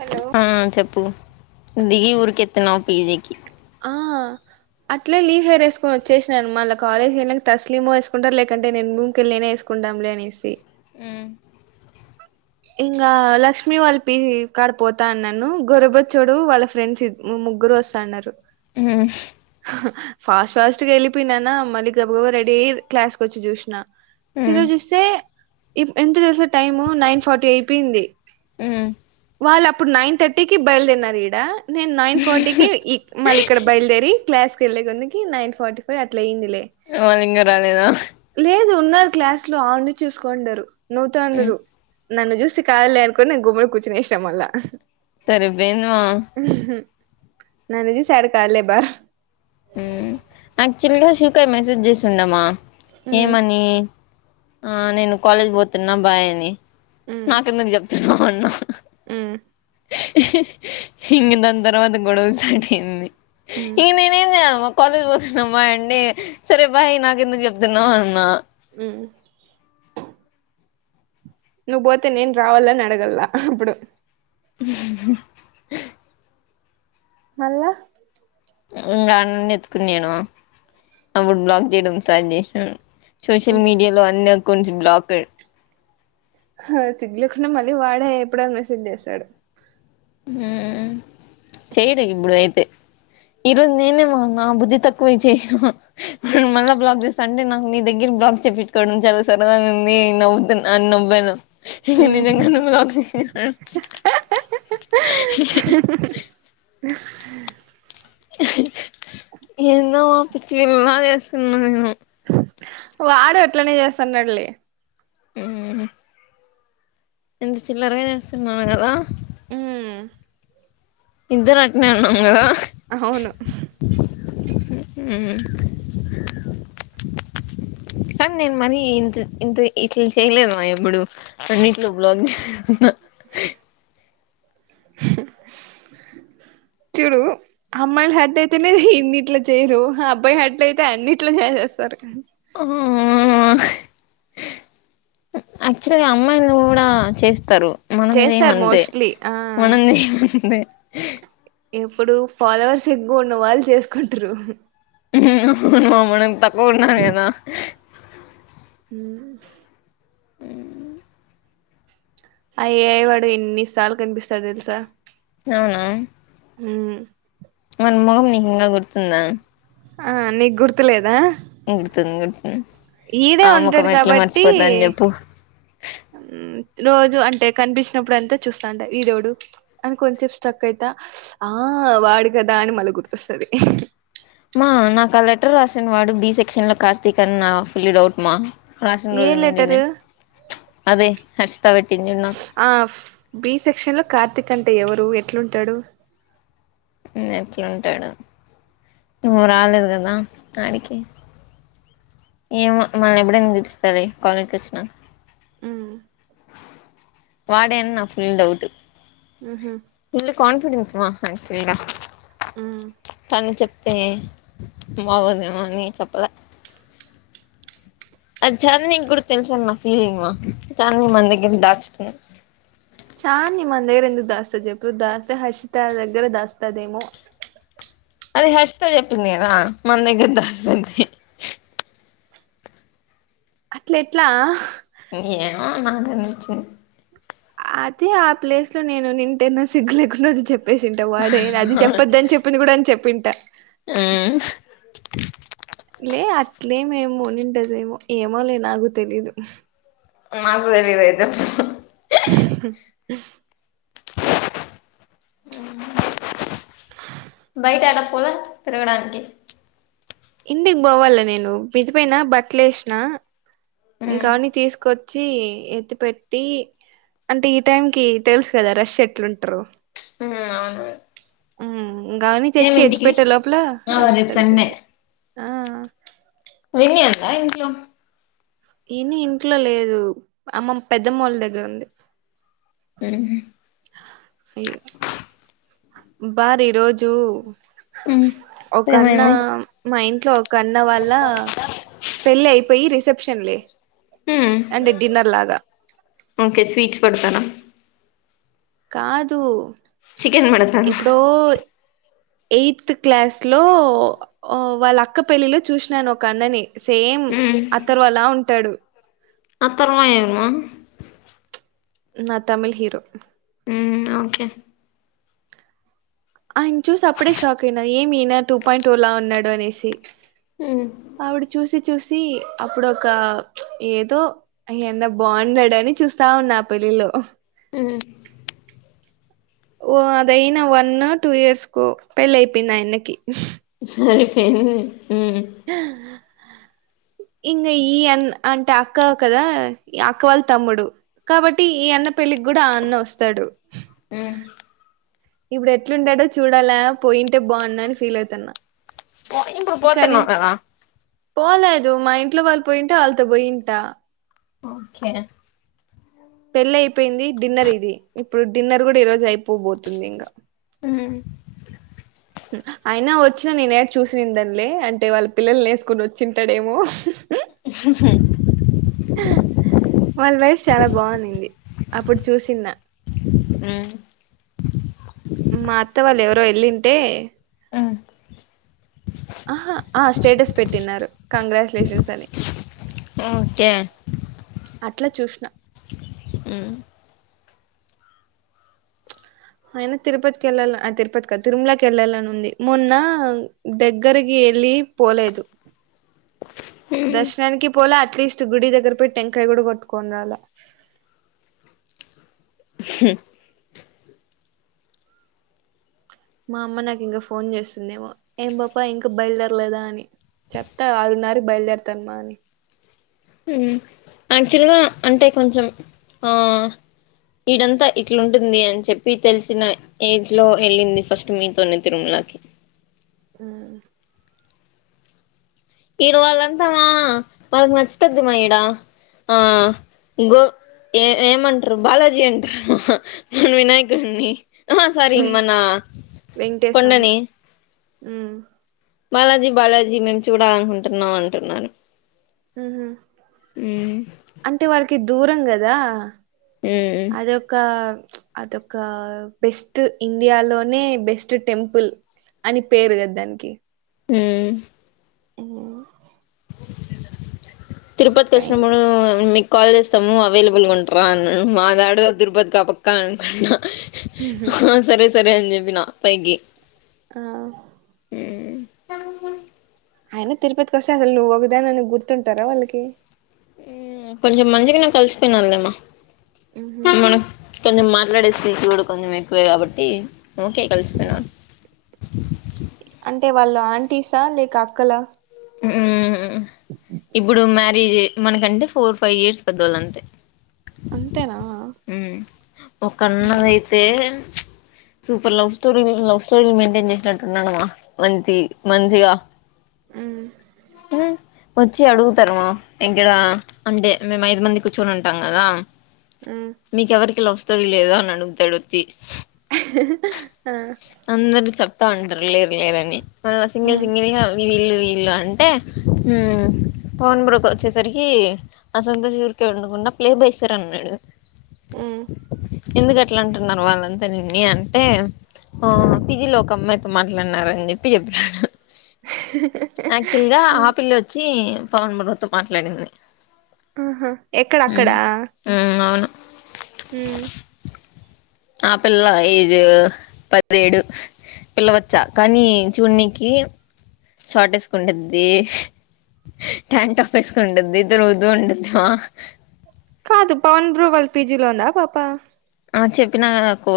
Hello ఆ చెప్పు దిగి ఉరికెత్తినవు పి జీ కి ఆ అట్లే లీవ్ హెయిర్ ఎసుకొని వచ్చేసినాను మళ్ళ కాలేజ్ వెళ్ళినంక తస్లిమో వేసుకుంటారు లేకంటే నేను భూకెళ్ళ నేనే ఎస్ కుంటాం లే అనేసి మ్మ్ ఇంగా లక్ష్మీ వాళ్ళ పి జీ కాడ పోతాన్నాను గొరబొచ్చోడు వాళ్ళ ఫ్రెండ్స్ ఇద్ ముగ్గురు వస్తన్నారు మ్మ్ ఫాస్ట్ ఫాస్ట్గా వెళ్ళిపోయినానా మళ్ళీ గబా గబా రెడీ అయి క్లాస్కి వచ్చి చూసినా ఉమ్ తిరిగుచుస్తే ఎంతా తెలుసా టైము నైన్ ఫార్టీ అయిపోయింది మ్మ్ వాళ్ళు అప్పుడు నైన్ థర్టీకి బయలుదేరినారు ఈడ నేను నైన్ ఫార్టీకి మళ్ళీ ఇక్కడ బయలుదేరి క్లాస్కి వెళ్ళే కొందుకి నైన్ ఫార్టీ ఫైవ్ అట్లా అయ్యింది లే వాళ్ళు ఇంగ రాలేదా లేదు ఉన్నారు క్లాస్ లో ఆడనే చూసుకోండరు ఉమ్ నవ్వుతండరు నన్ను చూసి కాదులే అనుకుని నేను గమ్మున కూర్చునేసిన మళ్ళ సరిపోయింది మా నన్ను చూసి యాడ కాదు లే బా మ్మ్ యాక్చువల్గా షూకర్ మెసేజ్ చేసిండమ్మ మ్మ్ ఏమని ఆ నేను కాలేజ్ పోతున్నా బాయ్ అని మ్మ్ నాకెందుకు చెప్తున్నావ్ అన్నా మ్మ్ ఇంకా దాని తర్వాత గొడవ స్టార్ట్ అయ్యింది మ్మ్ ఇంగ నేను అమ్ కాలేజ్ పోతున్నామ్మా అండి సరే బాయ్ నాకెందుకు చెప్తున్నావు అన్నా మ్మ్ నువ్వు పోతే నేను రావాల అని అడగల్ల అప్పుడు మళ్ళ ఇంగా అడానుండి ఎతుకున్నా నేను అప్పుడు బ్లాక్ చేయడం స్టార్ట్ చేసాను సోషల్ మీడియాలో అన్ని అకౌంట్స్ బ్లా [unintelligible] ఆ సిగ్గు లేకుండామళ్ళీ వాడే ఎప్పుడ మెసేజ్ చేసాడు చేయడు ఇప్పుడు అయితే ఈరోజు నేనే మా నా బుద్ధి తక్కువే చేయ మళ్ళా బ్లాక్ చేస్తా అంటే నాకు మీ దగ్గర బ్లాక్ చేపట్టుకోవడం చాల సరదగా ఉంది నవ్వుతు మ్మ్ [unintelligible] ఎన్నో మా పిచ్చిపిల్లల చేస్తున్న నేను వాడు అట్లానే చేస్తున్నాడు లే హు ఎంత చిల్లరగా చేస్తున్నాను కదా మ్మ్ ఇద్దరం అట్నే ఉన్నాం గదా అవును హు కానీ నేను మరి ఇంత ఇంత ఇట్లా చేయలేదు మా ఎప్పుడు అన్నిట్లో [unintelligible] చూడు అమ్మాయిల హట్ట్ అయితేనే ఇన్నిట్లో చేయరు అబ్బాయి హట్ అయితే అన్నింటిలో చేసేస్తారు ఆ యాక్చువల్గ అమ్మాయి కూడ చేస్తారు మనం చేస్తారు చేయమంతే మోస్ట్లీ ఆ మనం చేయమందే ఎప్పుడు ఫాలోవర్స్ ఎక్కువ ఉన్న వాళ్ళు చేసుకుంటారు అవును మనం తక్కువ ఉన్నాం [unintelligible] హు అ [unintelligible] వాడు ఎన్నిసార్లు కనిపిస్తాడు తెలుస అవునా హు వాణి మొహం నీకు ఇంకా గుర్తుందా ఆ నీకు గుర్తులేద [unintelligible] ఈడే ఆ ముఖం ఉంటాడు ఎట్లా కాబట్టి మర్చిపోతాను చెప్పు రోజు అంటే కనిపించినప్పుడు అంత చూస్తాంట ఈడోడు అని కొంచసేపు స్ట్రక్ అయిత ఆ వాడు కదా అని మళ్ళ గుర్తొస్తది మా నాకు ఆ లెటర్ రాసను వాడు బి సెక్షన్ లో కార్తీక్ అని నా ఫుల్ డౌట్మా [unintelligible] ఏ రోజు నుండి లెటరు అదే [unintelligible] బి సెక్షన్లో కార్తిక్ అంటే ఎవరు ఎట్లుంటాడు ఎట్లుంటాడు నువ్వు రాలేదు కద ఆడికి ఏమో మనల్ని ఎప్పుడైన చూపిస్తాలే కాలేజ్కి వచ్చిన ఉ వాడే అని నా ఫుల్ డౌట్ ఉహు ఫుల్లు కాన్ఫిడెన్స్ మా ఫ్రెండ్స్ ఇల్లా ఉమ్ కానీ చెప్తే బాగోదేమో అని చెప్పలే అది చాందినికి కూడా తెలిసని నా ఫీలింగ్ మా చాలామందికి దాచింది చాంది మన దరగ్గ ఎందుకు దాస్తాది చెప్పు దాస్తే హర్షిత దగ్గర దాస్తదేమో అది హర్షతో చెప్పింది కదా మన దగ్గర దస్తాంది అట్ల ఎట్లా ఏమో నాకు తెలిసి అదే ఆ ప్లేస్లో నేనుఉండిటనే సిగ్లేకుడా వచ్చి చెప్పేసింటే వాడే అది చెప్పొద్దని చెప్ప ప్పిది కూడా అని చెప్పింట ఉమ్ లే లేమెమో అని ఉంటదేమో ఏమోలే నాకు తెలీదు మాకు తెలియదు అయితే బయట ఎడకు పోలే తిరగడానికి ఇంటికి పోవాలి నేను విజిపోయినా బట్టలు వేసిన ఉమ్ ఇంకావన్న తీసుకొచ్చి ఎత్తి పెట్టి అంటే ఈ టైంకి తెలుసు కదా రష్ ఎట్లుంటారో అవును ఉ ఇగవన్ని ఏమి తెచ్చి ఎత్తి ఇంటికి పెట్టే లోపల ఆ రష్ రేపు సండే తగ్గుతుంది ఆ పోయినయా అంతా ఇంట్లో ఏని ఇంట్లో లేదు అమ్మ పెద్దమ్మ వాళ్ళ దగ్గరుంది ఉహు బారి ఈరోజు ఉమ్ ఒకన్న ఏమైంది మా ఇంట్లో ఒక అన్న వాల్ళ పెళ్లి అయిపోయి రిసెప్షన్లే ఉమ్ అంటే డిన్నర్ లాగా ఓకే స్వీట్స్ పడతానా కాదు చికెన్ పెడతారా ఇప్పుడు ఎయిత్ క్లాస్లో వాళ్ళ అక్క పెళ్ళిలో చూసినాను ఒక అన్నని సేమ్ మ్మ్ అతరు అలా ఉంటాడు అత్తర్వమా ఎవరు నా తమిళ్ హీరో ఉ ఓకే ఆయని చూసి అప్పుడే షాక్ అయినా ఏమి ఇయనా టూ పాయింట్ ఓ లా ఉన్నాడు అనేసి ఉ ఆవిడ చూసి చూసి అప్పుడు ఒక ఏదో అయ్యన్నా బాగున్నాడని చూస్తా ఉన్నా పెళ్ళిలో ఉ ఓ అదయిన వన్ టూ ఇయర్స్ కో పెళ్ళి అయిపోయింది ఆయన్న కి సరిపోయింది ఉ ఇంగ ఈ అన్ అంటే అక్క కదా ఈ అక్క వాళ్ళ తమ్ముడు కాబట్టి ఈ అన్న పెళ్ళికి కూడా ఆ అన్న వస్తడు ఉ ఇప్పుడు ఎట్లుంటాడో చూడాలా పోయింటే బాగుండు అని ఫీల్ అయితున్న ఓ ఇప్పుడు పోతున్నావ్ కదా పోలేదు మా ఇంట్లో వాళ్ళు పోయింటే వాళ్ళతో పోయింటా. ఓకే పెళ్లి అయిపోయింది డిన్నర్ ఇది ఇప్పుడు డిన్నర్ గుడా ఈ రోజు అయిపోబోతుంది ఇంగ ఆ అయినా వచ్చిన నేన్ యాడ చూసిడాన్ లే అంటే వాళ్ళ పిల్లలు నేసుకోని వచ్చింటాడేమో హ్హ్హ్ వాళ్ళ వైఫ్ చాలా బావునింది అప్పుడు చూసిన్న ఆ మాఅత్త వాళ్ళు ఎవరో యేళ్ళింటే ఆ ఆహా ఆ స్టేటస్ పెట్టిన్నారు కంగ్రాచ్యులేషన్స్ అని ఓకే అట్ల చూసిన ఆ అయన తిరుపతికి వెళ్ళాల తిరుపతి కదు తిరుమల కేళ్ళాలని ఉంది మొన్న దగ్గరికి యేళ్లి పోలేదు దర్శనానికి పోల అట్లీస్ట్ గుడి దగ్గర పోయి టెంకాయ కూడా కొట్టుకుని రాలె హ్ మా అమ్మ నాకు ఇంకా ఫోన్ చేస్తుందేమో ఏం పాప ఇంకా బయలుదేరలేదా అని చెప్తా ఆరున్నరకి బయలుదేరతానమా అని ఉ యాక్చువల్గా అంటే కొంచెం ఆ ఇడంతా ఇట్లాంటుంది అని చెప్పి తెలిసినై ఏజ్ లో యేళ్ళింది ఫస్ట్ మీతోనే తిరుమలకి ఉ ఈరోజంతా మనకు నచ్చుతదమ్మా ఈడ ఆ ఇంగో ఏ ఏమంటారు అబ్బ బాలాజీ అంటార వినాయకుడిని ఆహ సారి మనా కొండని ఆ బాలాజీ బాలాజీ మేము చూడాలనుకుంటున్నాం అంటున్నాను. ఆహా అంటే వాళ్ళ కి దూరం కదా ఉమ్ అదొక అదొక బెస్ట్ ఇండియాలోనే బెస్ట్ టెంపుల్. అని పేరు కద దానికి ఆ ఆ తిరుపతి కైండ్ కొచ్చినపుడు మీ కాల్ చేస్తాము అవైలబుల్గా ఉంటారా అన్నాను మా దాడు తిరుపతికి ఆ పక్క అనుకుంటున్నా. హ సరే సరే అని చెప్పిన పైకి ఆ అయన తిరుపతికి వస్తే అసలు నువ్వు ఒకదానివి అని గుర్తుంటారా వాళ్ళకి మ్ కొంచెం మంచిగా నే కలిసిపోయినాము లేమ్మ ఉహు. మనం కొంచం మాట్లాడేస్తంది చూడు కొంచెం ఎక్కువే కాబట్టి ఓకే కలుస్తున్నాను అంటే వాళ్ళు ఆంటీసా, లేక అక్కలా? మ్మ్ ఇప్పుడు మ్యారేజ్ మనకంటే ఫోర్ ఫైవ్ ఇయర్స్ పెద్దవాళ్ళు అంతే అంతేనా ఊమ్ ఉమ్. ఒకన్నదైతే సూపర్ లవ్ స్టోరీ లవ్ స్టోరీలు మెయింటైన్ చేసినట్టున్నాడమా మంచి మంచిగా ఊమ్ మ్మ్ వచ్చి అడుగుతనవా ఇంకా ఈడ అంటే మేము ఐదు మంది కూర్చొని ఉంటాం కదా ఊమ్ మీకెవరికి లవ్ స్టోరీ లేదా అని అడుగుతాడు వచ్చి ఆ అందరు చెప్తా ఉంటారు లేరు లేరని మన సింగిల్ సింగిలిగా వీళ్ళు వీళ్ళు అంటే ఊ పవన్ బ్రోకి వచ్చేసరికి అ సంతోష్ ఊరికే వుండకుండా ప్లే బయ్ సార్ అన్నాడు ఉ ఎందుకు అట్లా అంటున్నారు వాళ్ళంతా నిన్ని అంటే ఆ పిజి లో ఒక అమ్మయ్ మాట్లాడినార అని చెప్పి చెప్పినాడు యాక్చువల్ గా ఆ పిల్లె వచ్చి పవన్ బ్రొ తో మాట్లాడింది ఆహా ఎక్కడ అక్కడా ఊ అవును ఊ ఆ పిల్ల ఏజ్ పదిహెడు పిల్ల బచ్చా కానీ చూనీకి షార్ట్ వేసుకుండిద్ది ట్యాంట్ప్ వేసుక ఉండద్ది ఇద్దరు ఉదు ఉండదివా కాదు పవన్ బ్రో వాళ్ళ పిజీలో ఉందా ఆ పాప ఆ చెప్పినా కదా కో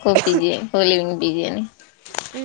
కో పీజి కోలీవింగ్ పీజి అని ఊ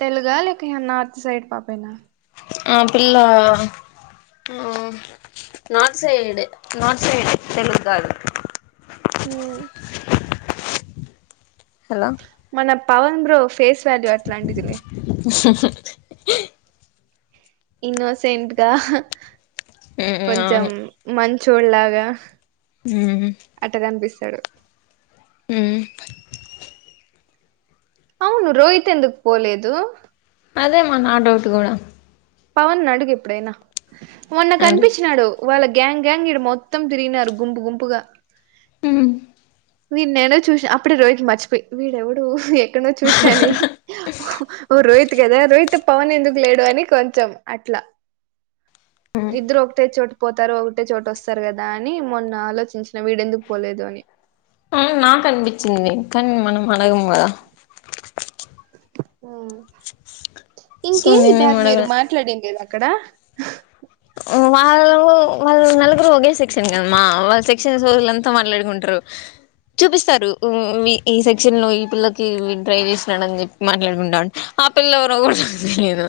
తెలుగ లేక ఇగ నార్త్ సైడ్ పాపెనా ఆ పిల్ల ఆ నార్త్ సైడె నార్త్ సైడె తెలుగు కాదు ఊ హలో మన పవన్ బ్రో ఫేస్ వాల్యూ అట్లాంటిదిలే హ్మ్ హ్మ్ హ్మ్ ఇన్నోసెంట్ గా ఊ కొంచెం మంచోడి లాగా అట్ట కనిపిస్తాడు ఊ అవును రోహిత్ ఎందుకు పోలేదు అదేమా నా డౌట్ కూడా పవన్ ని అడుగు ఎప్పుడైనా మొన్న అది కనిపిచినాడు వాళ్ళ గ్యాంగ్ గ్యాంగ్ ఇడ మొత్తం తిరిగినారు గుంపు గుంపుగా ఊ వీ నేనో చూసిన అప్పుడే రోహిత్ ని మర్చిపోయి వీడెవడు ఎక్కడనో చూసినానె ఓ ఓ రోహిత్ కదా రోహిత్ పవన్ ఎందుకు లేడు అని కొంచెం అట్లా ఇద్దరు ఒక్కటే చోట పోతారు ఒగటే చోట వస్తారు గదా అని మొన్న ఆలోచించ్న వీడెందుకు పోలేదు అని ఆ నాకన్పించింది కాన్ మనం అడగం గదా ఆ సో ఇంకేంది నేనేం భర్ మీరు అడగలే మాట్లాడిండేది అక్కడ ఊ వాళ్ళూ వాళ్ళ్ నలుగురు ఒగే సెక్షన్ గదమ్మా వాళ్ళ్ సెక్షన్సు విళ్ళంత మాట్లాడుకుంట్రు చూపిస్తారు ఉ వీ ఈ సెక్షన్ లో ఈ పిల్లకి డ్రైవ్ జేస్నాడన్ జొ మాట్లాడుకుంటాండ్ ఆ పిల్ల ఎవరో గుడ దెలీదు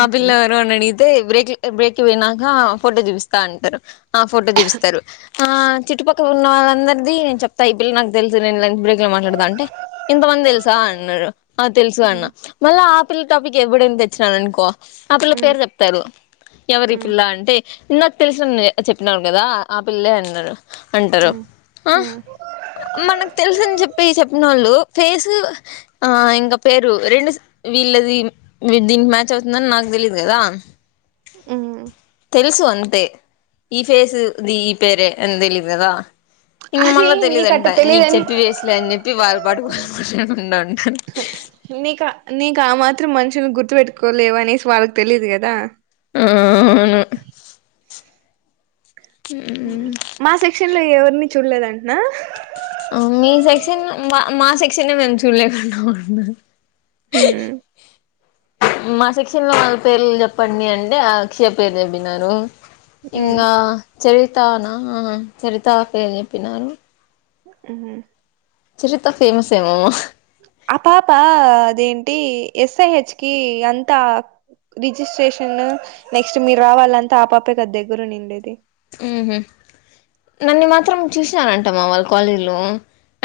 ఆ పిల్ల ఎవరు అని అడిగితే బేక్ళ్ ఏ బ్రేక్కి వొయినాంకా పోటో జూపిస్త అంటరు ఆ ఫోటో జూపిస్తరు ఆ చుట్టుపక్ ట్టు ఉన్న వాళ్ళందర్ది నేన్ చొప్తా ఈ పిల్ నాక్ దెల్సు నే లంచ్ బ్రేక్ లో మాట్లాడుతా అంటే ఇంతమంద్ దెల్సా అన్నడు ఆ తెల్సు అన్నా మళ్ళా ఆపిల్ల్ టాపికే ఎబ్బుడేన్ దెచ్చినానునుకో ఆపిల్ల పేర్ జేప్తారు ఎవరీ పిల్లా అంటే నాక్ తెలిసినన్ చెప్పినావ్ గదా ఆ పిల్లే అన్నడు అంటరు ఆ మనక్ తెల్సు అన్ చొప్పి చొప్పినోళ్ళు ఫేసు ఆ ఇంగ పేరు రెండు స వీళ్ళది వీడ్ దీన్కి మ్యాచ్ అవుతుందని నాగ్ దెలీదు గదా ఉహు తెలుసు అంతే ఈ ఫేసు దీ పేరే అన్ దెలీదు గదా ఇంగ అది మళ్ళా నీకట్ట దెలీదంట నీక్ తెలియదని చెప్పి వేస్ట్లే అన్ జొప్పి వాళ్ళ్ పాటుకు [unintelligible] నీకా నీకామాత్రం మనుషుల్ని గుర్తు వెట్టుకోలేవా అనేస్ వాళ్ళకి తెలీదు గదా ఆవును మా సెక్షన్ లో ఎవర్ని చూల్లేదంట్న ఆ మీ సెక్షన్ను మా మా సెక్షన్నే మేమ్ చూల్లేదనుకోకుండా హూ మా షెక్షణ్ లో వున్నొళ్ళు పేర్ల్ జొప్పన్ని అంటే ఆక్షియ పేర్ జొప్పినారు హ్మ్ ఇంగా చరితానా అహహా చరితా ఫేర్ జొప్పినారు ఉహు చరిత ఫేమస్ ఏమో ఆ పాపా అదేంటి ఎస్ఐహెచ్ కి అంతా రిజిస్ట్రేషన్ను నెక్స్టు మీర్ రావాలంతా ఆపాపే కదా దెగ్గురున్నిండేది ఊహు నన్ని మాత్రం చూస్నారంటా మా వాళ్ళ్ కాలేజ్ల్లో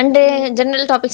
అంటే హ్మ్ జండ్రల్ టాపిక్స్